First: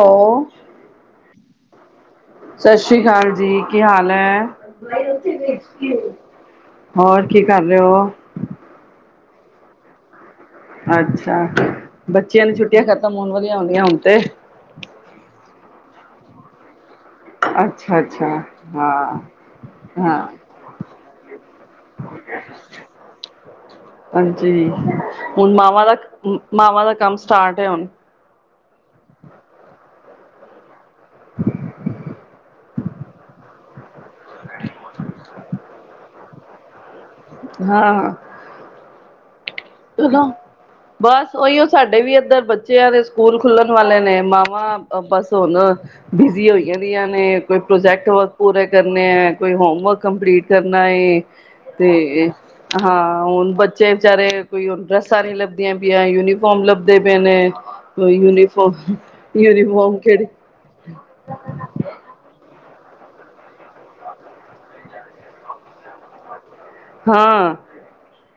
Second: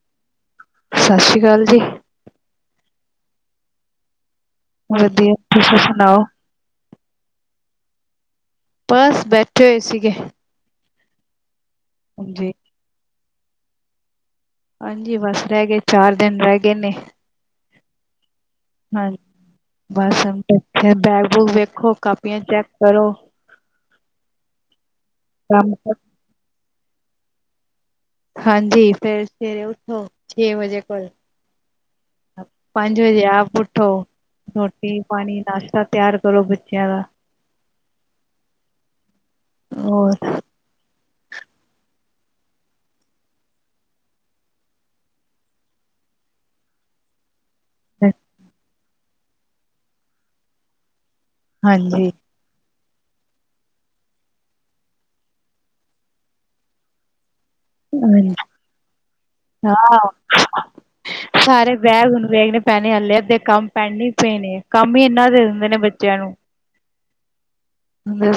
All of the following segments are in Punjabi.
ਹੋ ਸਸ ਸ੍ਰੀ ਕਾਲ ਜੀ। ਸ ਸ੍ਰੀ਼ ਕਾਲ ਜੀ, ਕੀ ਹਾਲ ਹੈ? [inaudible] ਵਧੀਆ ਤੁਸੀਂ ਸੁਣਾਓ? ਹੋਰ ਕੀ ਕਰ ਰਹੇ ਹੋ, ਉੱਠੇ ਹੋਏ ਸੀਗੇ। ਅੱਛਾ, ਬੱਚਿਆਂ ਹਾਂਜੀ। ਨੂੰ ਛੁੱਟੀਆਂ ਖਤਮ ਹੋਨ ਵਾਲਿਆਂ ਹੁਣ ਤੇ। ਹਾਂਜੀ, ਬਸ ਰਹਿ ਗਏ ਚਾਰ ਦਿਨ ਰਹਿ ਗਏ ਨੇ। ਅੱਛਾ ਅੱਛਾ, ਹਾਂਜੀ ਹਾਂ। ਹਾਂ [unintelligible] ਬੈਗ ਬੂਗ ਵੇਖੋ ਕਾਪੀਆਂ ਚੈੱਕ ਕਰੋ। ਹਾਂਜੀ, ਹੁਨ ਕੰਮ ਮਾਵਾਂ ਦਾ ਕਰੋ। ਮਾਵਾਂ ਦਾ ਕੰਮ ਸਟਾਰਟ ਏ ਹੁਨ। ਹਾਂਜੀ ਫੇਰ ਸਵੇਰੇ ਉੱਠੋ ਛੇ ਵਜੇ ਕੋਲ। ਪੰਜ ਵਜੇ ਆਪ ਉੱਠੋ, ਰੋਟੀ ਪਾਨੀ, ਨਾਸ਼ਤਾ ਤਿਆਰ ਕਰੋ ਬੱਚਿਆਂ ਦਾ। ਹਾਂ। ਹੋਰ ਕਿਦਾ ਬਸ ੳਈਓ ਸਾਡੇ ਵੀ ਏ ਇੱਧਰ ਬੱਚਿਆਂ ਦੇ ਸਕੂਲ ਖੁੱਲਨ ਵਾਲੇ ਨੇ ਮਾਵਾਂ ਬਸ ਹੁਨ ਬਿਜ਼ੀ ਹੋਈਆਂ ਦੀਆਂ ਨੇ ਕੋਈ ਪ੍ਰੋਜੈਕਟ ਵਰਕ ਪੂਰੇ ਕਰਨੇ ਏ, ਕੋਈ ਹੋਮਵਰਕ ਕੰਪਲੀਟ ਕਰਨਾ ਏ। ਹਾਂਜੀ ਤੇ, ਹਾਂ ਹੁਨ ਬੱਚੇ ਵਿਚਾਰੇ ਕੋਈ ਹੁਨ ਡਰੈੱਸਾਂ ਨੀ ਲੱਭਦੀਆਂ ਪਈਆਂ, ਯੂਨੀਫਾਰਮ ਲਭਦੇ ਪਏ ਨੇ। ਹਾਂਜੀ, ਯੂਨੀਫੋਮ ਯੂਨੀਫੋਮ ਹਾਂ ਕੇਹੜੀ। ਸਾਰੇ ਬੈਗ ਹੁਣ ਵੇਖਣੇ ਪੈਨੇ ਹੱਲੇ ਅੱਧੇ ਕੰਮ ਪੈਂਡਿੰਗ ਪਏ ਨੇ, ਕੰਮ ਈ ਇਨਾ ਦੇ ਦਿੰਦੇ ਨੇ ਬੱਚਿਆਂ ਨੂੰ। ਹਾਂ।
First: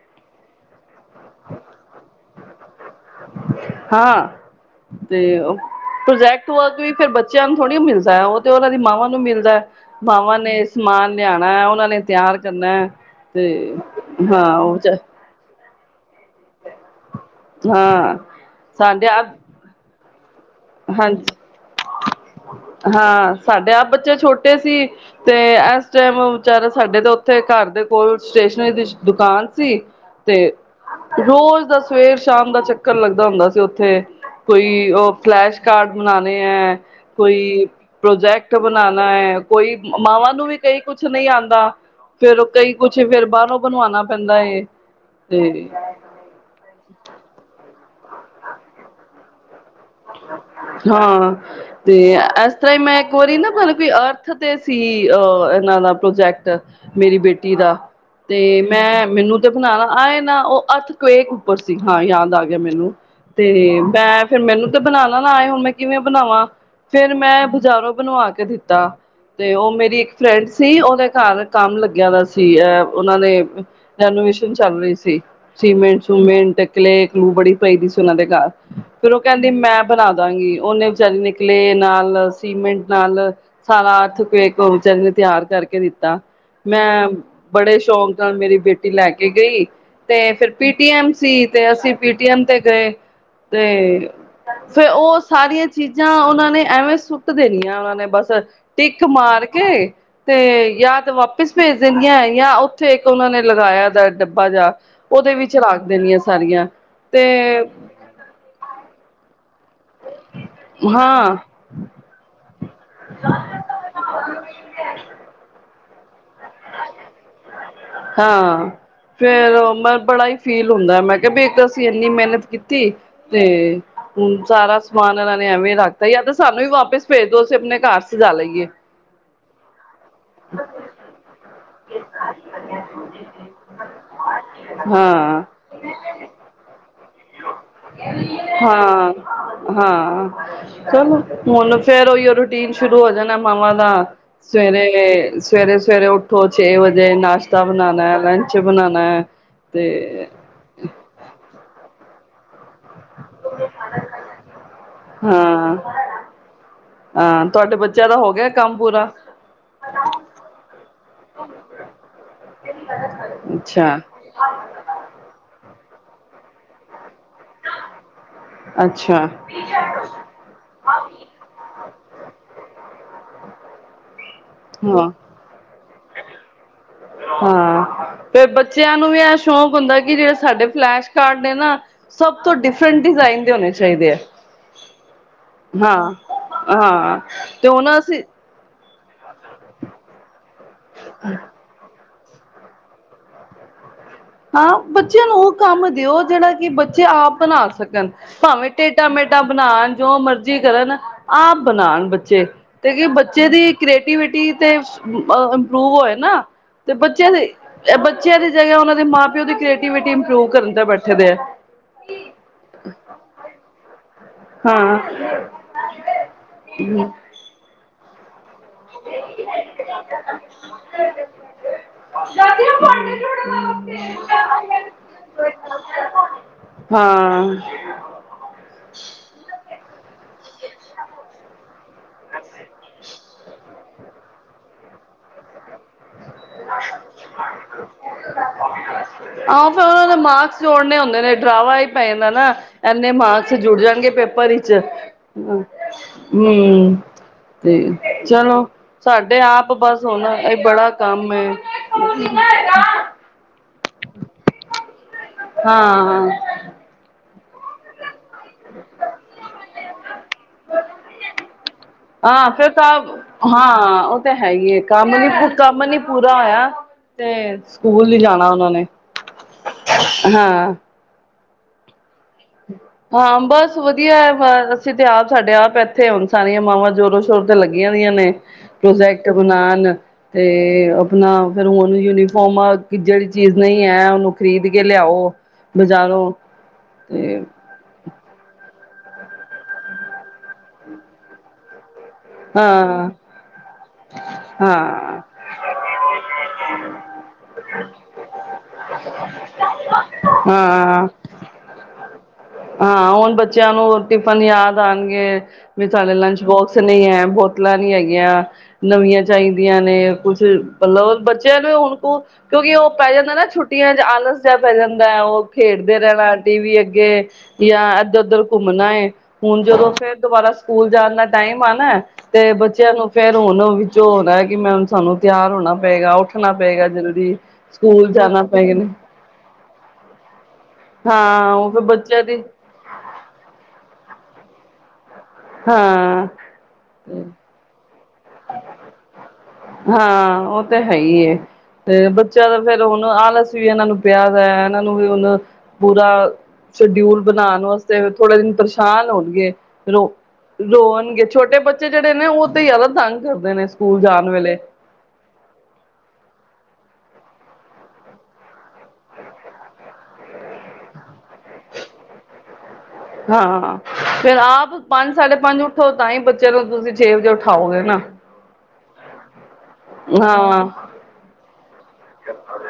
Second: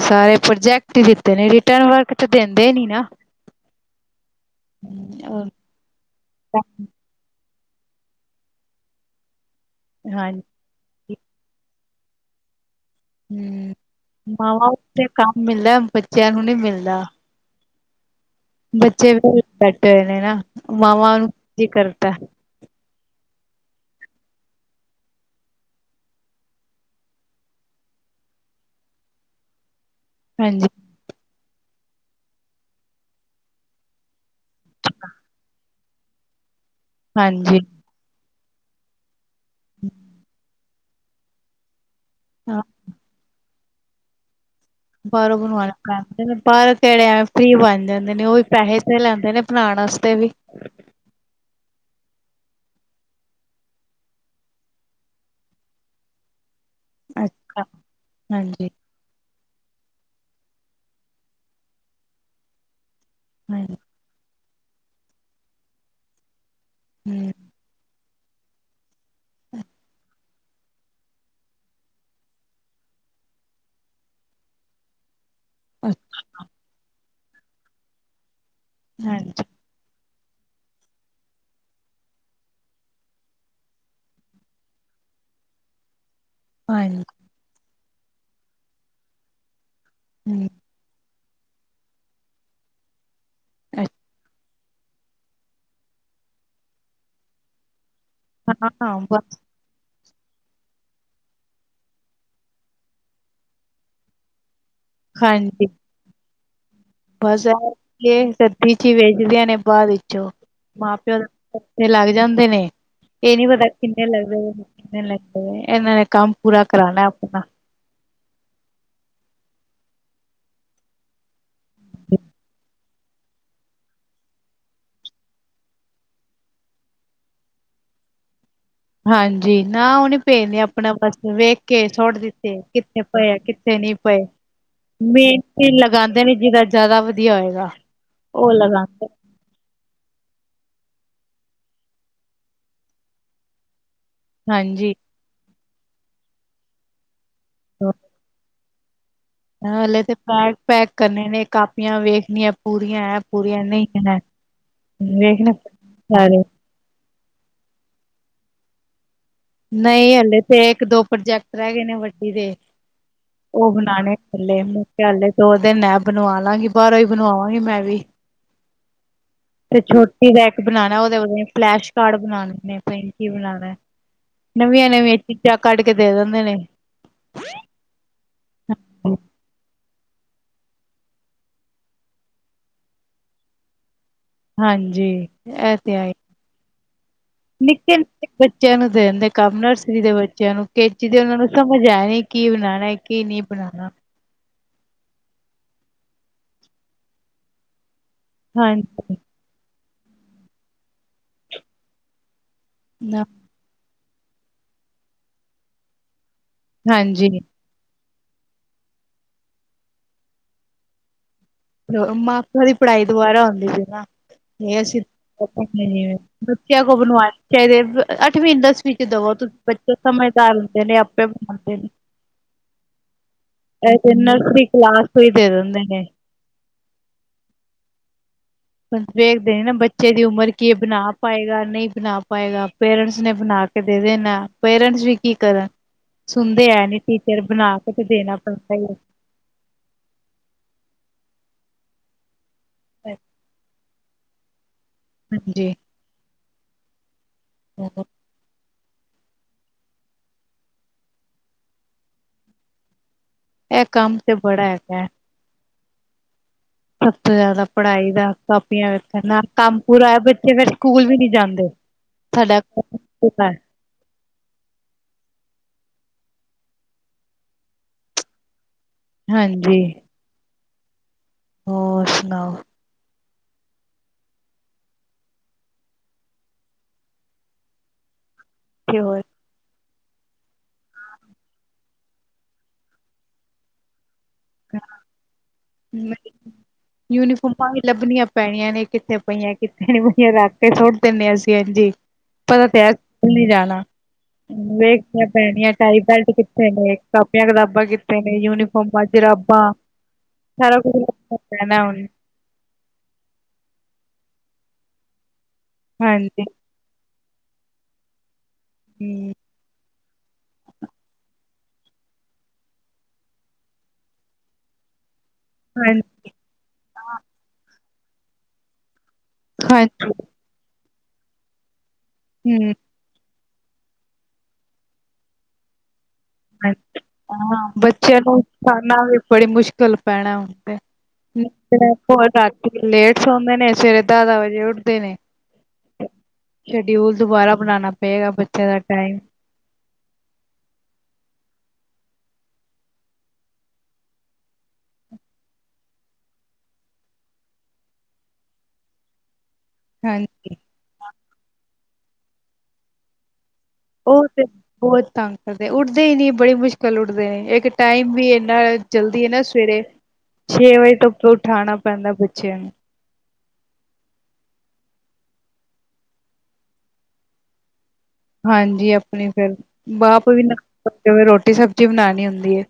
ਸਾਰੇ ਪ੍ਰੋਜੈਕਟ ਈ ਦਿੱਤੇ ਨੇ ਰਿਟਨ ਵਰਕ ਤੇ ਦੇੰਦੇ ਈ ਨੀ ਨਾ। ਹਾਂ, ਤੇ ਹੂੰ, ੳ ਪ੍ਰੋਜੈਕਟ ਵਰਕ ਵੀ ਫਿਰ ਬੱਚੇ ਬੱਚਿਆਂ ਨੂੰ ਥੋੜ੍ਹੀ ਮਿਲਦਾ, ਉਹ ਤੇ ਉਹਨਾਂ ਦੀ ਮਾਵਾਂ ਨੂੰ ਮਿਲਦੇ, ਮਾਵਾਂ ਹਾਂਜੀ ਨੇ ਸਮਾਨ ਲਿਆਣਾ ਉਹਨਾ ਨੇ ਤਿਆਰ ਕਰਨੇ ਹਮ, ਮਾਵਾਂ ਉਤੇ ਕੰਮ ਮਿਲਦੇ, ਬੱਚਿਆਂ ਨੂੰ ਨੀ ਮਿਲਦਾ ਹਾਂ ਸਾਡੇ ਬੱਚੇ ਬੈਠੇ ਹੋਏ ਨੇ ਨਾ, ਮਾਵਾ ਹਾਂਜੀ [unintelligible] ਕਰਦੇ ਹਾਂ, ਸਾਡੇ ਆਪ ਬੱਚੇ ਛੋਟੇ ਸੀ ਤੇ, ਏਸ ਟੇਮ ਵਿਚਾਰਾ ਸਾਡੇ ਤਾਂ ਉੱਥੇ ਘਰ ਦੇ ਕੋਲ ਸਟੇਸ਼ਨਰੀ ਦੀ ਦੁਕਾਨ ਸੀ ਤੇ, ਹਾਂਜੀ। ਰੋਜ਼ ਦੱਸ ਸਵੇਰ ਸ਼ਾਮ ਦਾ ਚੱਕਰ ਲੱਗਦਾ ਹੁੰਦਾ ਸੀ ਉੱਥੇ ਕੋਈ ਉਹ ਫਲੈਸ਼ ਕਾਰਡ ਬਨਾਨੇ ਏ ਹਾਂਜੀ ਕੋਈ ਪ੍ਰੋਜੈਕਟ ਬਨਾਨਾ ਹੈ, ਕੋਈ ਮਾਵਾਂ ਨੂੰ ਵੀ ਕਈ ਕੁਛ ਨਹੀਂ ਆਂਦਾ ਫੇਰ ੳ ਹਾਂ ਕਈ ਕੁੱਛ ਫੇਰ ਬਾਹਰੋਂ ਬਨਵਾਨਾ ਪੈਂਦਾ ਐ ਬਾਹਰੋਂ ਬਣਵਾਣਾ ਪੈਂਦੇ ਨੇ ਬਾਹਰੋਂ ਕਿਹੜੇ ਐਵੇਂ ਫੀ ਬਣ ਜਾਂਦੇ ਨੇ ਉਹ ਵੀ ਪੈਸੇ ਤੇ ਲੈਂਦੇ ਨੇ। ਬਣਾਣ ਵਾਸਤੇ ਵੀ ਹਾਂ, ਤੇ ਇਸ ਤਰ੍ਹਾਂ ਹੀ ਮੈਂ ਇੱਕ ਵਾਰੀ ਨਾ ਮਤਲਬ ਅਰਥ ਤੇ ਸੀ ਅਹ ਇਹਨਾਂ ਦਾ ਪ੍ਰੋਜੈਕਟ, ਮੇਰੀ ਬੇਟੀ ਅੱਛਾ ਦਾ ਤੇ ਹਾਂਜੀ ਮੈਂ ਮੈਨੂੰ ਬਣਾਣਾ ਆਏ ਨਾ ਉਹ ਅਰਥ [unintelligible] ਉੱਪਰ ਸੀ ਹਾਂ ਯਾਦ ਆ ਗਿਆ ਮੈਨੂੰ ਤੇ ਹਾਂਜੀ ਮੈਂ ਫਿਰ ਮੈਨੂੰ ਤੇ ਬਣਾਣਾ ਨਾ ਆਏ ਹੁਣ ਮੈਂ ਕਿਵੇਂ ਬਣਾਵਾਂ ਫਿਰ ਹੂੰ ਮੈਂ ਬਾਜ਼ਾਰੋਂ ਬਣਵਾ ਕੇ ਦਿੱਤਾ। ਤੇ ਉਹ ਮੇਰੀ ਇੱਕ ਫਰੈਂਡ ਸੀ ਉਹਦੇ ਘਰ ਕੰਮ ਲੱਗਿਆ ਦਾ ਸੀ ਉਹਨਾਂ ਰੈਨੋਮੇਸ਼ਨ ਚੱਲ ਰਹੀ ਸੀ। ਸੀਮੈਂਟ ਸਮੈਂਟ ਕਲੇਅ ਕਲੂ ਬੜੀ ਪਈ ਦੀ ਸੀ ਉਹਨਾਂ ਦੇ ਘਰ। ਫੇਰ ਉਹ ਹਾਂਜੀ, ਕਹਿੰਦੀ ਮੈਂ ਬਣਾ ਦਾਂਗੀ ਉਹਨੇ ਵਿਚਾਰੀ ਨੇ ਕਲੇਅ ਨਾਲ ਸੀਮੈਂਟ ਨਾਲ ਸਾਰਾ ਅਰਥ, ਕਰਮਚਾਰੀ ਨੇ ਤਿਆਰ ਕਰਕੇ ਦਿੱਤਾ। ਹਾਂਜੀ ਮੈਂ ਬੜੇ ਸ਼ੌਂਕ ਨਾਲ ਮੇਰੀ ਬੇਟੀ ਲੈ ਕੇ ਗਈ ਤੇ ਫਿਰ ਪੀਟੀ ਐਮ ਸੀ ਤੇ ਅਸੀਂ ਪੀ ਟੀ ਐਮ ਤੇ ਗਏ ਤੇ ਹੂੰ ਫਿਰ ਉਹ ਸਾਰੀਆਂ ਚੀਜ਼ਾਂ ਉਹਨਾਂ ਨੇ ਐਵੇਂ ਸੁੱਟ ਦੇਣੀਆਂ ਉਹਨਾਂ ਨੇ। ਬਸ ਅੱਛਾ ਹਾਂ ਟਿੱਕ ਬਸ ਮਾਰ ਕੇ ਤੇ ਜਾ ਤਾਂ ਵਾਪਿਸ ਭੇਜ ਦੇਣੀ ਜਾਂ ਉੱਥੇ ਇੱਕ ਉਹਨਾਂ ਨੇ ਲਗਾਇਆ ਦਾ ਡੱਬਾ ਜਾ, ਉਹਦੇ ਹਾਂਜੀ ਵਿੱਚ ਰੱਖ ਦੇਣੀਆਂ ਸਾਰੀਆਂ। ਤੇ ਬਸ ਐ ਕਿ ਰੱਦੀ ਚ ਵੇਚਦੀਆਂ ਨੇ। ਬਾਅਦ ਵਿੱਚੋਂ ਮਾਂ ਪਿਓ ਹਾਂ ਦੇ [unintelligible] ਲੱਗ ਜਾਂਦੇ ਨੇ। ਇਹ ਨੀ ਪਤਾ ਕਿੰਨੇ ਲੱਗਦੇ ਕਿੰਨੇ ਲੱਗ ਇਹਨਾਂ ਨੇ ਕੰਮ ਪੂਰਾ ਕਰਾਣਾ ਆਪਣਾ ਹਾਂ ਫੇਰ ਬੜਾ ਹੀ ਫੀਲ ਹੁੰਦਾ ਮੈਂ ਕਿਹਾ ਵੀ ਇੱਕ ਅਸੀਂ ਇੰਨੀ ਮਿਹਨਤ ਕੀਤੀ ਤੇ ਹੂੰ ਸਾਰਾ ਸਮਾਨ ਇਹਨਾਂ ਨੇ ਐਵੇਂ ਰੱਖਤਾ ਜਾ ਤੇ ਸਾਨੂੰ ਵੀ ਵਾਪਿਸ ਭੇਜ ਦੋ ਅਸੀਂ ਆਪਣੇ ਘਰ [unintelligible] ਹਾਂਜੀ ਨਾ ਉਹਨੇ ਪਏ ਨੇ ਆਪਣਾ ਬਸ ਵੇਖ ਕੇ ਸੁੱਟ ਦਿੱਤੇ ਕਿੱਥੇ ਪਏ ਕਿੱਥੇ ਨਹੀਂ ਪਏ। ਹਾਂ ਮੇਨ ਲਗਾਂਦੇ ਨੇ ਜਿਹਦਾ ਜ਼ਿਆਦਾ ਵਧੀਆ ਹੋਏਗਾ ਉਹ ਲਗਾਂਦੇ ਹਾਂ ਹਾਂ, ਚਲੋ ਹੁਣ ਫੇਰ ਉਹੀ ਉਹ ਰੂਟੀਨ ਸ਼ੁਰੂ ਹੋ ਜਾਣਾ ਮਾਵਾਂ ਦਾ ਹਾਂਜੀ, ਸਵੇਰੇ ਸਵੇਰੇ ਸਵੇਰੇ ਉੱਠੋ ਛੇ ਵਜੇ ਨਾਸ਼ਤਾ ਬਣਾਣਾ ਲੰਚ ਬਣਾਣਾ। ਹਲੇ ਤੇ ਪੈਕ ਪੈਕ ਕਰਨੇ ਨੇ ਕਾਪੀਆਂ ਵੇਖਣੀਆਂ। ਪੂਰੀਆਂ ਐ ਪੂਰੀਆਂ ਨਹੀਂ ਐ ਵੇਖਣੇ ਹਾਂ ਸਾਰੇ ਹਾਂ, ਤੁਹਾਡੇ ਬੱਚਿਆਂ ਦਾ ਹੋ ਗਿਆ ਕੰਮ ਪੂਰਾ। ਨਹੀਂ ਹਲੇ ਤੇ ਇੱਕ ਦੋ ਪ੍ਰੋਜੈਕਟ ਰਹਿ ਗਏ ਨੇ ਵੱਡੀ ਦੇ। ਉਹ ਅੱਛਾ ਬਣਾਣੇ [unintelligible] ਮੁਕੇ ਹਲੇ ਉਹਦੇ ਮੈਂ ਬਣਵਾ ਲਾਂਗੀ ਬਾਹਰੋਂ ਹੀ। ਬਣਵਾਵਾਂਗੀ ਮੈਂ ਵੀ ਅੱਛਾ ਤੇ ਛੋਟੀ ਦਾ ਇੱਕ ਬਣਾਣਾ ਉਹਦੇ ਫਲੈਸ਼ ਕਾਰਡ ਬਣਾਣੇ [unintelligible] ਕੀ ਬਣਾਣਾ, ਨਵੀਆਂ ਹਾਂ ਨਵੀਆਂ ਚੀਜ਼ਾਂ ਕੱਢ ਕੇ ਦੇ ਦਿੰਦੇ ਨੇ। ਹਾਂ। ਫਿਰ ਬੱਚਿਆਂ ਨੂੰ ਵੀ ਇਹ ਸ਼ੌਕ ਹੁੰਦਾ ਕਿ ਜਿਹੜੇ ਸਾਡੇ ਫਲੈਸ਼ ਕਾਰਡ ਨੇ ਨਾ, ਸਭ ਤੋਂ ਡਿਫਰੈਂਟ ਡਿਜ਼ਾਇਨ ਦੇ ਹੋਣੇ ਚਾਹੀਦੇ ਆ। ਹਾਂਜੀ, ਏ ਤੇ ਹਾਂ ਹੈਈ। ਹਾਂ। ਤੇ ਨਿੱੱਕੇ ਹੁਣ ਅਸੀਂ ਨਿੱੱਕੇ ਬੱਚਿਆਂ ਨੂੰ ਦੇ ਦਿੰਦੇ ਕੰਮ ਨਰਸਰੀ ਦੇ ਬੱਚਿਆਂ ਨੂੰ ਕੇ ਜੀ ਦੇ ਉਹਨਾਂ ਨੂੰ ਸਮਝ ਆਇਆ ਨੀ। ਕੀ ਬਣਾਣਾ ਏ, ਕੀ ਨਹੀਂ ਬਣਾਣਾ। ਹਾਂ, ਬੱਚਿਆਂ ਨੂੰ ਉਹ ਕੰਮ ਦਿਓ। ਜਿਹੜਾ ਕਿ ਬੱਚੇ ਆਪ ਬਣਾ ਸਕਣ। ਭਾਵੇਂ ਟੇਡਾ ਹਾਂਜੀ ਮੇਡਾ ਬਣਾਣ, ਜੋ ਮਰਜ਼ੀ ਕਰਨ, ਆਪ ਬਣਾਣ ਬੱਚੇ। ਤੇ ਕੀ ਬੱਚੇ ਦੀ ਕ੍ਰੀਏਟੀਿਵਿਟੀ ਤੇ ਇੰਪਰੂਵ ਹੋਏ ਨਾ। ਤੇ ਬੱਚਿਆਂ ਹਾਂਜੀ ਦੀ, ਬੱਚਿਆਂ ਦੀ ਜਗ੍ਹਾ ਉਹਨਾਂ ਦੇ ਮਾਂ ਪਿਓ ਦੀ ਕ੍ਰੀਏਟੀਵਿਟੀ ਇੰਪਰੂਵ ਕਰਨ ਤੇ ਬੈਠੇ ਦੇ ਆ। ਮਾਂ -ਪਿਉ ਦੀ ਪੜ੍ਹਾਈ ਦੁਵਾਰਾ ਆਦੀ ਪਈ ਨਾ। ਇਹ ਅਸੀਂ ਹਾਂ ਪਤਾ ਕਿਵੇ ਏ, ਬੱਚਿਆਂ ਕੋਲ ਬਣਵਾਣੇ ਚਾਹੀਦੇ। ਅੱਠਵੀਂ ਦਸਵੀਂ ਚ ਦਵੋ ਤੁਸੀਂ ਬੱਚੇ ਸਮਝਦਾਰ ਹੁੰਦੇ ਨੇ ਆਪੇ ਬਣਾਉਂਦੇ ਨੇ ਇਹ ਤੇ ਨਰਸਰੀ ਕਲਾਸ ਤੋਂ ਹੀ ਦੇ ਦਿੰਦੇ ਨੇ ਹਾਂ, ਵੇਖਦੇ ਨੇ ਨਾ, ਬੱਚੇ ਦੀ ਉਮਰ ਕੀ ਬਣਾ ਪਾਏਗਾ, ਨਹੀਂ ਬਣਾ ਪਾਏਗਾ ਪੇਰੈਂਟਸ। ਨੇ ਬਣਾ ਕੇ ਦੇ ਦੇਣਾ ਪੇਰੈਂਟਸ ਵੀ ਕੀ ਕਰਨ। ਸੁਣਦੇ ਐ ਨੀ ਟੀਚਰ ਬਣਾ ਕੇ ਤੇ ਦੇਣਾ ਪਦਾ ਏ। ਆਹੋ, ਫਿਰ ਉਹਨਾਂ ਦੇ ਮਾਕਸ ਜੋੜਨੇ ਹੁੰਦੇ ਨੇ ਡਰਾਵਾ। ਪੈ ਨਾ-ਨਾ ਇਨੇ ਮਾਰਕਸ ਜੁੜ ਜਾਣਗੇ ਪੇਪਰ ਵਿਚ, ਹਾਂਜੀ ਹੂੰ, ਤੇ ਚਲੋ ਸਾਡੇ ਆਪ ਬਸ ਹੁਣ ਇਹ ਬੜਾ, ਕੰਮ [unintelligible] ਇਹ ਕੰਮ ਤੇ ਬੜਾ ਹੈਗਾ। ਹਾਂ-ਹਾਂ, ਸਭ ਤੋਂ ਜ਼ਿਆਦਾ ਪੜ੍ਹਾਈ ਦਾ, ਕਾਪੀਆਂ ਵੇਖਣ ਨਾ ਕੰਮ ਪੂਰਾ ਹੈ, ਬੱਚੇ ਫੇਰ ਸਕੂਲ ਵੀ ਨਹੀ ਜਾਂਦੇ। ਹਾਂ ਫਿਰ ਤਾਂ ਸਾਡਾ ਹਾਂ ਉਹ ਤਾਂ ਹੈ, ਕੰਮ ਨੀ ਕੰਮ ਨੀ। ਪੂਰਾ ਹੋਇਆ ਤੇ ਸਕੂਲ ਜਾਣਾ ਉਹਨਾਂ ਨੇ। ਹਾਂਜੀ, ਹਾਂ ਹੋਰ ਸੁਣਾਓ? ਹਾਂ, ਬੱਸ ਵਧੀਆ ਹੈ, ਅਸੀਂ ਤਾਂ ਆਪ ਸਾਡੇ ਆਪ ਇੱਥੇ ਹੁਣ ਸਾਰੀਆਂ ਮਾਵਾਂ ਜ਼ੋਰੋ ਸ਼ੋਰ ਤੇ ਲੱਗੀਆਂ ਹੋਈਆਂ ਨੇ। ਕੀ ਹੋਰ ਪ੍ਰੋਜੈਕਟ ਬਣਾਣ, ਤੇ ਆਪਣਾ ਫੇਰ ਈਰ ਉਹਨੂੰ ਯੂਨੀਫੋਮ ਜਿਹੜੀ ਚੀਜ਼ ਨਹੀਂ ਹੈ, ਉਹਨੂੰ ਖ਼ਰੀਦ ਕੇ ਲਿਆਓ ਬਜ਼ਾਰੋਂ? ਤੇ ਯੂਨੀਫੋਮਾਂ ਹੀ ਲੱਭਣੀਆਂ ਪੈਣੀਆਂ। ਨੇ ਕਿੱਥੇ ਪਈਆਂ, ਕਿੱਥੇ ਨੀ ਪਈਆਂ ਰੱਖ ਕੇ ਸੁੱਟ ਦਿੰਦੇ ਹਾ ਇੰਜ ਈ। ਪਤਾ ਤੇ ਹਾਂ ਨਹੀਂ ਜਾਣਾ। ਵੇਖ ਹਾਂ ਪੈਣੀਆਂ ਟਾਈ ਬੈਲਟ ਕਿੱਥੇ ਨੇ, ਕਾਪੀਆਂ ਕਿਤਾਬਾਂ ਕਿੱਥੇ ਨੇ ਯੂਨੀਫੋਮਾਂ ਚ ਰੱਬਾਂ, ਹ ਸਾਰ ਹ ਹਾਂ, ਹੁਣ ਬੱਚਿਆਂ ਨੂੰ ਟਿਫਨ ਯਾਦ ਆਣਗੇ। ਵਿਚ ਲੰਚ ਹਾਂਜੀ ਬੋਕਸ ਨਹੀਂ ਐ, ਬੋਤਲਾਂ ਨਹੀ ਹੈਗੀਆਂ, ਨਵੀਆਂ ਹੂੰ ਚਾਹੀਦੀਆਂ ਨੇ। ਕੁਛ ਮਤਲਬ ਬੱਚਿਆਂ ਨੂੰ ਹੁਣ, ਕਿਉਂਕਿ ਉਹ ਪੈ ਜਾਂਦਾ ਨਾ, ਛੁੱਟੀਆਂ ਚ ਆਲਸ ਜਿਹਾ ਪੈ ਜਾਂਦਾ ਹੈ, ਉਹ ਖੇਡਦੇ ਹਾਂਜੀ ਰਹਿਣਾ ਆਂ ਟੀ-ਵੀ ਅੱਗੇ, ਜਾਂ ਇੱਧਰ ਉਧਰ ਘੁੰਮਣਾ ਏ, ਹੁਣ ਜਦੋਂ ਹਾਂਜੀ ਫਿਰ ਦੁਬਾਰਾ ਸਕੂਲ ਜਾਣ ਦਾ ਟਾਈਮ ਆ ਨਾ। ਤੇ ਹੂੰ ਬੱਚਿਆਂ ਨੂੰ ਫੇਰ ਹੁਣ ਵਿੱਚੋਂ ਹੋਣਾ, ਕਿ ਮੈ ਸਾਨੂੰ ਤਿਆਰ ਹੋਣਾ ਪਏਗਾ। ਉੱਠਣਾ ਪਏਗਾ ਜਲਦੀ ਹਾਂ ਸਕੂਲ ਬੱਚਿਆਂ ਨੂੰ ਜਾਣਾ ਪਏਗਾ ਖਾਣਾ ਵੀ ਬੜੀ ਮੁਸ਼ਕਿਲ ਪੈਣਾ ਹੁੰ ਹਾਂ ਉਹ ਫਿਰ ਬੱਚੇ, ਹੋ ਰਾਤੀ ਲੇਟ ਸੌਦੇ ਨੇ, ਸਵੇਰੇ ਦਾਰਾ ਵਜੇ ਉੱਠਦੇ ਨੇ। ਹਾਂ, ਸ਼ਡਿਊਲ ਦੁਬਾਰਾ ਬਣਾਣਾ ਪਏਗਾ ਬੱਚੇ ਦਾ ਟਾਈਮ ਹਾਂ ਉਹ ਤਾਂ ਹੈ ਹੀ, ਤੇ ਬੱਚਾ ਦਾ ਫੇਰ ਹੁਣ ਆਲਸ ਵੀ ਇਹਨਾਂ ਨੂੰ ਪਿਆ ਦਾ ਇਹਨਾਂ ਨੂੰ ਵੀ ਹੁਣ ਪੂਰਾ। ਸ਼ਡਿਊਲ ਬਣਾਣ ਵਾਸਤੇ ਥੋੜਾ ਦਿਨ ਪਰੇਸ਼ਾਨ ਹੋਣਗੇ। ਰੋ ਹਾਂਜੀ, ਰੋਣਗੇ ਛੋਟੇ ਬੱਚੇ ਜਿਹੜੇ ਨੇ ਉਹ ਤੇ ਜ਼ਿਆਦਾ ਤੰਗ ਕਰਦੇ ਨੇ, ਸਕੂਲ ਉਹ ਜਾਣ ਤੇ ਵੇਲੇ ਬਹੁਤ ਤੰਗ ਕਰਦੇ ਉੱਡਦੇ ਹੀ ਨਹੀਂ ਬੜੀ ਮੁਸ਼ਕਿਲ, ਉੱਠਦੇ ਨੇ ਇੱਕ ਟਾਈਮ ਵੀ ਇੰਨਾ ਜਲਦੀ ਹੈ, ਨਾ ਸਵੇਰੇ ਛੇ ਵਜੇ ਤੋਂ ਉਠਾਣਾ ਪੈਂਦਾ ਬੱਚਿਆਂ ਨੂੰ ਹਾਂ ਫਿਰ ਆਪ ਪੰਜ ਸਾਡੇ ਪੰਜ ਉੱਠੋ ਤਾਂ ਹੀ ਬੱਚਿਆਂ ਨੂੰ ਤੁਸੀਂ ਛੇ ਵਜੇ ਉਠਾਓਗੇ ਨਾ, ਹਾਂਜੀ, ਆਪਣੀ ਫਿਰ ਬਾਪ ਵੀ ਹਾਂ ਰੋਟੀ ਸਬਜ਼ੀ ਬਣਾਣੀ ਹੁੰਦੀ ਹੈ।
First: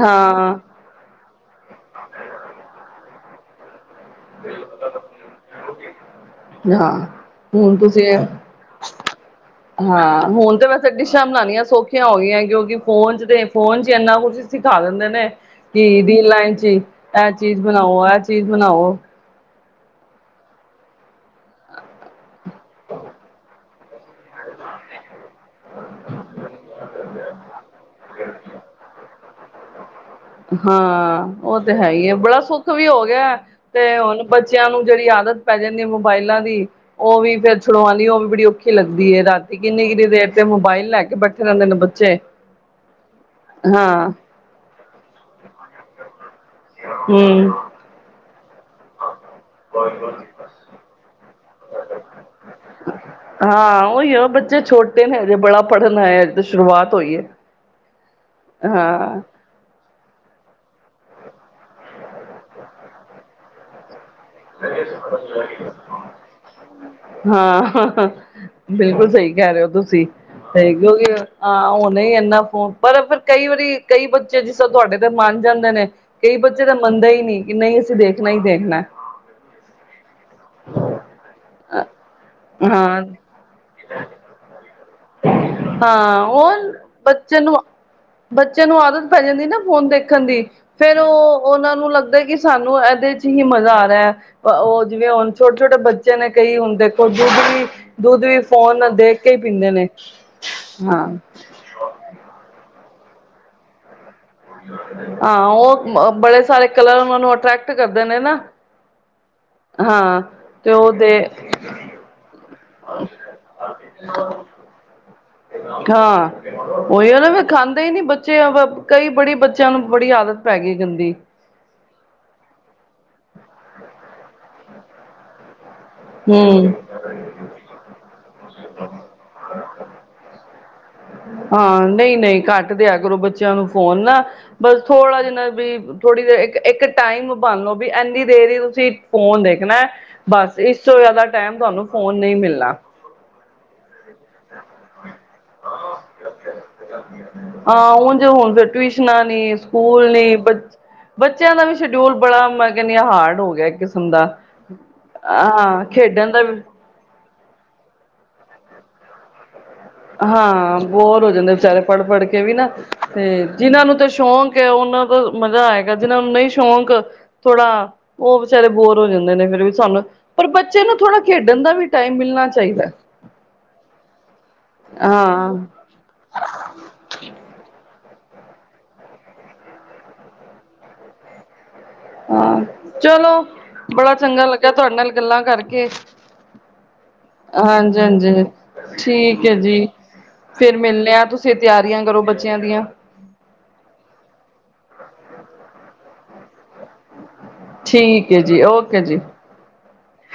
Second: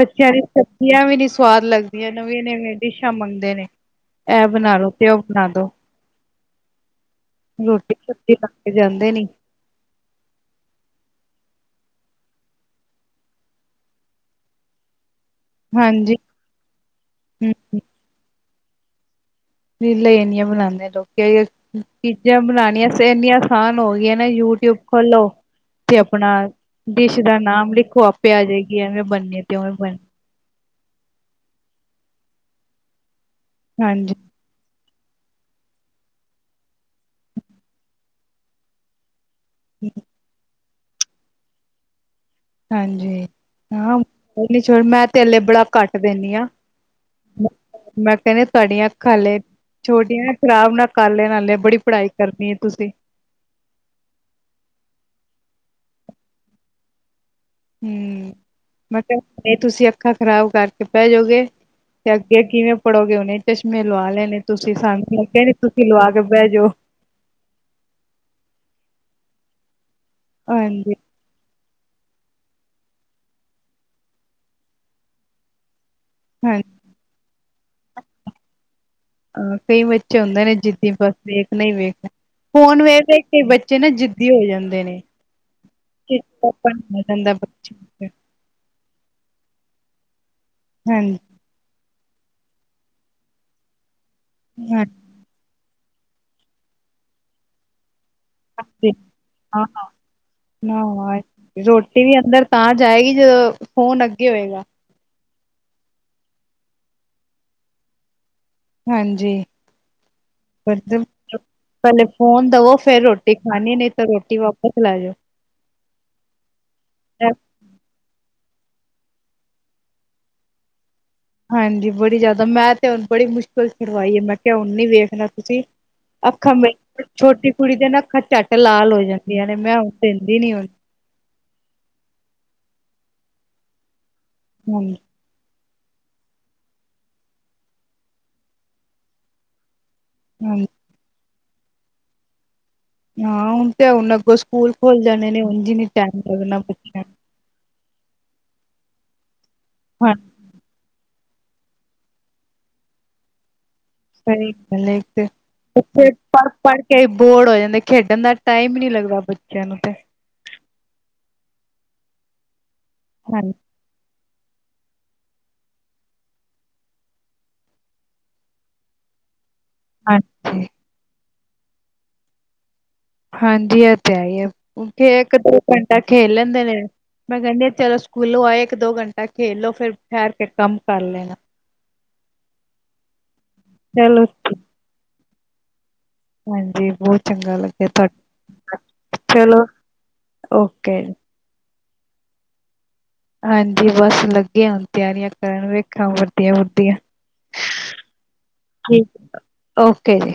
ਬੱਚਿਆਂ ਦੀ ਸਬਜ਼ੀਆਂ ਵੀ ਨੀ ਸਵਾਦ ਲੱਗਦੀਆਂ ਨਵੀਆਂਂ ਨਵੇੀਆਂ ਡਿਸ਼ਾਂ ਮੰਗਦੇ ਨੇ, ਇਹ ਬਣਾ ਲੋ ਕਿਉ ਬਣਾ ਦੋ, ਹਾਂ ਹੁਣ ਰੋਟੀ ਤੁਸੀਂ ਸਬਜ਼ੀ ਲਾ ਕੇ ਜਾਂਦੇ ਨੀ ਹਾਂ ਹੁਣ ਤਾਂ ਵੈਸੇ ਡਿਸ਼ਾਂ ਬਣਾਉਣੀਆਂ ਸੌਖੀਆਂ ਹੋ ਗਈਆਂ ਕਿਉਂਕਿ ਫੋਨ 'ਚ ਤਾਂ ਫੋਨ 'ਚ ਇੰਨਾ ਕੁਛ ਸਿਖਾ ਦਿੰਦੇ ਨੇ ਕੀ ਹਾਂਜੀ ਦੀਨ ਲਾਈਨ ਚੇ ਇਹ ਹੂੰ ਚੀਜ਼ ਬਣਾਓ ਇਹ ਚੀਜ਼ ਬਣਾਓ ਰੀਲਾਂ ਬਣਾਉਂਦੇ ਲੋਕ ਚੀਜ਼ਾਂ ਬਣਾਉਣੀਆਂ ਇੰਨੀਆਂ ਆਸਾਨ ਹੋਈ ਨਾ ਯੂਟੀਊਬ ਖੋਲੋ ਤੇ ਆਪਣਾ ਦੇਸ਼ ਦਾ ਨਾਮ ਲਿਖੋ ਆਪੇ ਆ ਜਾਏਗੀ ਐਵੇਂ ਬਣਨੀ ਤੇ ਉਵੇ ਹਾਂ ਉਹ ਤੇ ਹੈ ਹੀ ਹੈ ਬੜਾ ਸੁੱਖ ਵੀ ਹੋ ਗਿਆ ਤੇ ਹਾਂਜੀ ਹੁਣ ਬੱਚਿਆਂ ਨੂੰ ਜਿਹੜੀ ਆਦਤ ਪੈ ਜਾਂਦੀ ਹੈ ਮੋਬਾਇਲਾਂ ਦੀ ਉਹ ਵੀ ਫਿਰ ਛੜਾਣੀ ਉਹ ਵੀ ਬੜੀ ਔਖੀ ਲੱਗਦੀ ਹੈ ਰਾਤ ਤੇ ਕਿੰਨੀ ਕਿੰਨੀ ਦੇਰ ਤੇ ਮੋਬਾਈਲ ਲੈ ਕੇ ਬੈਠੇ ਰਹਿੰਦੇ ਨੇ ਬੱਚੇ ਹਾਂਜੀ ਹਾਂ ਨ ਮੈਂ ਤੇਲੇ ਬੜਾ ਕੱਟ ਦਿੰਦੀ ਆ ਹਮ ਮੈਂ ਕਹਿੰਦੀ ਖਾਲੇ ਛੋਟੀਆਂ ਖਰਾਬ ਨਾ ਕਰ ਲਏ ਹਲੇ ਬੜੀ ਪੜ੍ਹਾਈ ਕਰਨੀ ਹੈ ਤੁਸੀਂ ਹਾਂ ਉਹੀ ਆ ਬੱਚੇ ਛੋਟੇ ਨੇ ਹਜੇ ਬੜਾ ਪੜਨਾ ਆਇਆ ਤਾਂ ਸ਼ੁਰੂਆਤ ਹੋਈ ਹੈ ਹਮ ਮੈਂ ਹਾਂ ਕਿਹਾ ਤੁਸੀਂ ਅੱਖਾਂ ਖ਼ਰਾਬ ਕਰਕੇ ਪੈ ਜਾੋਗੇ ਤੇ ਅੱਗੇ ਕਿਵੇਂ ਪੜੋਗੇ ਉਹਨੇ ਚਸ਼ਮੇ ਲਵਾ ਲੈਣੇ ਤੁਸੀਂ ਸਾਨੂੰ ਲੱਗਿਆ ਨੀ ਤੁਸੀਂ ਲਵਾ ਕੇ ਬਹਿ ਜਾਓ ਹਾਂ ਬਿਲਕੁਲ ਸਹੀ ਕਹਿ ਰਹੇ ਹੋ ਤੁਸੀਂ ਹੈਗੇ ਹਾਂਜੀ ਹੋਗੇ ਹੋ ਹਾਂ ਉਹਣੇ ਇਨਾ ਫੋਨ ਪਰ ਫਿਰ ਕਈ ਵਾਰੀ ਕਈ ਬੱਚੇ ਜਿਸ ਤਰ੍ਹਾਂ ਤੁਹਾਡੇ ਤੇ ਮੰਨ ਜਾਂਦੇ ਨੇ ਕਈ ਬੱਚੇ ਹਾਂਜੀ ਤਾਂ ਮੰਨਦਾ ਹੀ ਨਹੀਂ ਕਿ ਨਹੀਂ ਅਸੀਂ ਦੇਖਣਾ ਹੀ ਦੇਖਣਾ ਹਾਂ ਕਈ ਬੱਚੇ ਹੁੰਦੇ ਨੇ ਜਿੱਦੀ ਬਸ ਵੇਖ ਨਹੀਂ ਵੇਖ ਫੋਨ ਹਾਂ ਵੇਰ ਦੇ ਕਈ ਬੱਚੇ ਨਾ ਜਿੱਦੀ ਹੋ ਜਾਂਦੇ ਨੇ ਹਾਂ ਉਹ ਚਿੜਚਿੜਾਪਨ ਹੋ ਜਾਂਦਾ ਬੱਚਿਆਂ ਨੂੰ ਬੱਚੇ ਵਿੱਚ। ਬੱਚਿਆਂ ਨੂੰ ਆਦਤ ਪੈ ਜਾਂਦੀ ਨਾ ਹੁਣ ਦੇਖਣ ਦੀ ਫਿਰ ਹਾਂਜੀ ਉਹ ਉਹਨਾਂ ਨੂੰ ਲੱਗਦਾ ਕਿ ਸਾਨੂੰ ਇਹਦੇ ਚ ਹੀ ਮਜ਼ਾ ਆ ਰਿਹਾ ਹੈ ਉਹ ਜਿਵੇਂ ਹੁਣ ਛੋਟੇ ਛੋਟੇ ਬੱਚੇ ਨੇ ਕਈ ਹੁਣ ਦੇਖੋ ਜੋ ਦੁੱਧ ਵੀ ਦੁੱਧ ਵੀ ਫੋਨ ਹਾਂਜੀ ਦੇਖ ਕੇ ਹੀ ਹਾਂ ਪੀਂਦੇ ਨੇ ਹਾਂ ਨਾ ਹਾਂ ਰੋਟੀ ਵੀ ਅੰਦਰ ਤਾਂ ਜਾਏਗੀ ਜਦੋਂ ਫੋਨ ਅਗੇ ਹਾਂ ਉਹ ਬੜੇ ਸਾਰੇ ਕਲਰ ਉਹਨਾਂ ਨੂੰ ਅਟਰੈਕਟ ਕਰਦੇ ਨੇ ਨਾ ਜੀੇ ਹਾਂ ਤੇ ਉਹ ਤੇ ਪਹਿਲੇ ਫੋਨ ਦਵੋ ਫਿਰ ਰੋਟੀ ਖਾਣੀ ਨਹੀਂ ਤਾਂ ਰੋਟੀ ਵਾਪਸ ਲੈ ਜਾਓ ਹਾਂ ਉਹੀ ਉਹ ਨਾ ਫ ਖਾਂਦੇ ਹੀ ਨੀ ਬੱਚੇ ਕਈ ਬੜੀ ਬੱਚਿਆਂ ਨੂੰ ਬੜੀ ਆਦਤ ਪੈ ਗਈ ਗੰਦੀ ਫਸਟ ਸੁਣਾਈ ਮੈਂ ਕਿਹਾ ਹਣ ਵੇਖਣਾ ਰੱਬ ਜੀ ਅੱਖਾਂ ਹਮ ਮੇ ਛੋਟੀ ਕੁੜੀ ਦੇ ਨਾ ਅੱਖਾਂ ਝੱਟ ਲਾਲ ਹੋ ਜਾਂਦੀਆਂ ਨੇ ਮੈਂ ਹਣ ਦਿੰਦੀ ਨੀ ਆਉਦੀ ਹਾਂ ਨਹੀਂ ਨਹੀਂ ਘੱਟ ਦੇ ਬੱਚਿਆਂ ਨੂੰ ਫੋਨ ਨਾ ਬਸ ਹਾਂਜੀ ਥੋੜਾ ਜਿ ਨਾ ਵੀ ਥੋੜੀ ਦੇਰ ਇੱਕ ਇੱਕ ਟਾਈਮ ਬਣ ਲਓ ਵੀ ਇੰਨੀ ਦੇਰ ਹੀ ਤੁਸੀਂ ਫੋਨ ਦੇਖਣਾ ਬਸ ਹਾਂਜੀ ਇਸ ਤੋਂ ਜ਼ਿਆਦਾ ਟਾਈਮ ਤੁਹਾਨੂੰ ਫੋਨ ਨਹੀਂ ਮਿਲਣਾ। ਹਾਂ ਹੁਣ ਤੇ ਹੁਣ ਅੱਗੋਂ ਸਕੂਲ ਖੁੱਲ ਜਾਣੇ ਨੇ ਹੁਣ ਜਿਵੇ ਟਾਈਮ ਲੱਗਣਾ ਬੱਚਿਆਂ ਨੂੰ ਹਾਂ ਹੁਣ ਜ ਹੁਣ ਫਿਰ ਟਿਊਸ਼ਨਾਂ ਨੀ ਨੂੰ ਸਕੂਲ ਹਾਂਜੀ ਨੀ ਬਚ ਬੱਚਿਆਂ ਦਾ ਵੀ ਸ਼ਡਿਊਲ ਬੜਾ ਮੈਂ ਕਹਿੰਦੀ ਹਾਂ ਹਾਰਡ ਹੋ ਗਿਆ। ਕਿਸਮ ਦਾ ਸਹੀ ਗੱਲ ਤੇ ਹਾਂ ਉੱਥੇ ਖੇਡਣ ਦਾ ਪੜ, ਵੀ ਪੜ ਕੇ ਬੋਰਡ ਹੋ ਜਾਂਦਾ ਖੇਡਣ ਦਾ ਟਾਈਮ ਹੀ ਨਹੀਂ ਲੱਗਦਾ ਬ ਹਾਂ ਬੋਰ ਹੋ ਜਾਂਦੇ ਵਿਚਾਰੇ ਪੜ,, ਪੜ ਕੇ ਵੀ ਨਾ ਤੇ ਹਾਂਜੀ ਜਿਹਨਾਂ ਨੂੰ ਤੇ ਸ਼ੌਕ ਉਹਨਾਂ ਦਾ ਮਜ਼ਾ ਆਏਗਾ ਜਿਹਨਾਂ ਨੂੰ ਨਹੀਂ ਸ਼ੌਕ ਥੋੜਾ ਉਹ ਵਿਚਾਰੇ ਬੋਰ ਹੋ ਜਾਂਦੇ ਨੇ ਫਿਰ ਵੀ ਸਾਨੂੰ ਪਰ ਹਾਂਜੀ ਬੱਚੇ ਨੂੰ ਥੋੜਾ ਖੇਡਣ ਦਾ ਵੀ ਟਾਈਮ ਮਿਲਣਾ ਚਾਹੀਦਾ। ਹਾਂਜੀ ਇਹ ਤੇ ਹੈ ਹੀ ਹੈ। ਥੇ ਇੱਕ ਹਾਂ ਦੋ ਘੰਟਾ ਖੇਲ ਲੈਂਦੇ ਨੇ ਮੈਂ ਕਹਿੰਦੀ ਚਲੋ ੂਸਕੁਲੋ ਆਏ ਇੱਕ ਦੋ ਘੰਟਾ ਖੇਲੋ ਫਿਰ ਠਹਿਰ ਕੇ ਕੰਮ ਕਰ ਲੈਣਾ। ਹਾਂ, ਚਲੋ ਬੜਾ ਚਲੋ ਚੰਗਾ ਲੱਗਾ ਤੁਹਾਡੇ ਨਾਲ ਗੱਲਾਂ ਕਰਕੇ ਹਾਂਜੀ ਬਹੁਤ ਚੰਗਾ ਲੱਗਿਆ ਹਾਂਜੀ, ਤੁਹਾਡੇ ਹਾਂਜੀ ਨਾਲ, ਠੀਕ ਐ ਚਲੋ ਜੀ। ਫਿਰ ਓਕੇ ਮਿਲਣੇ ਆ ਤੁਸੀਂ ਤਿਆਰੀਆਂ ਕਰੋ ਬੱਚਿਆਂ ਦੀਆਂ ਹਾਂਜੀ, ਬਸ ਲੱਗੇ ਹੁਣ ਤਿਆਰੀਆਂ ਕਰਨ ਵੇਖਾਂ ਵਰਦੀਆ, ਵੁਰਦੀਆ। ਠੀਕ ਹੈ ਜੀ ਓਕੇ ਠੀਕ, ਜੀ ਓਕੇ ਜੀ।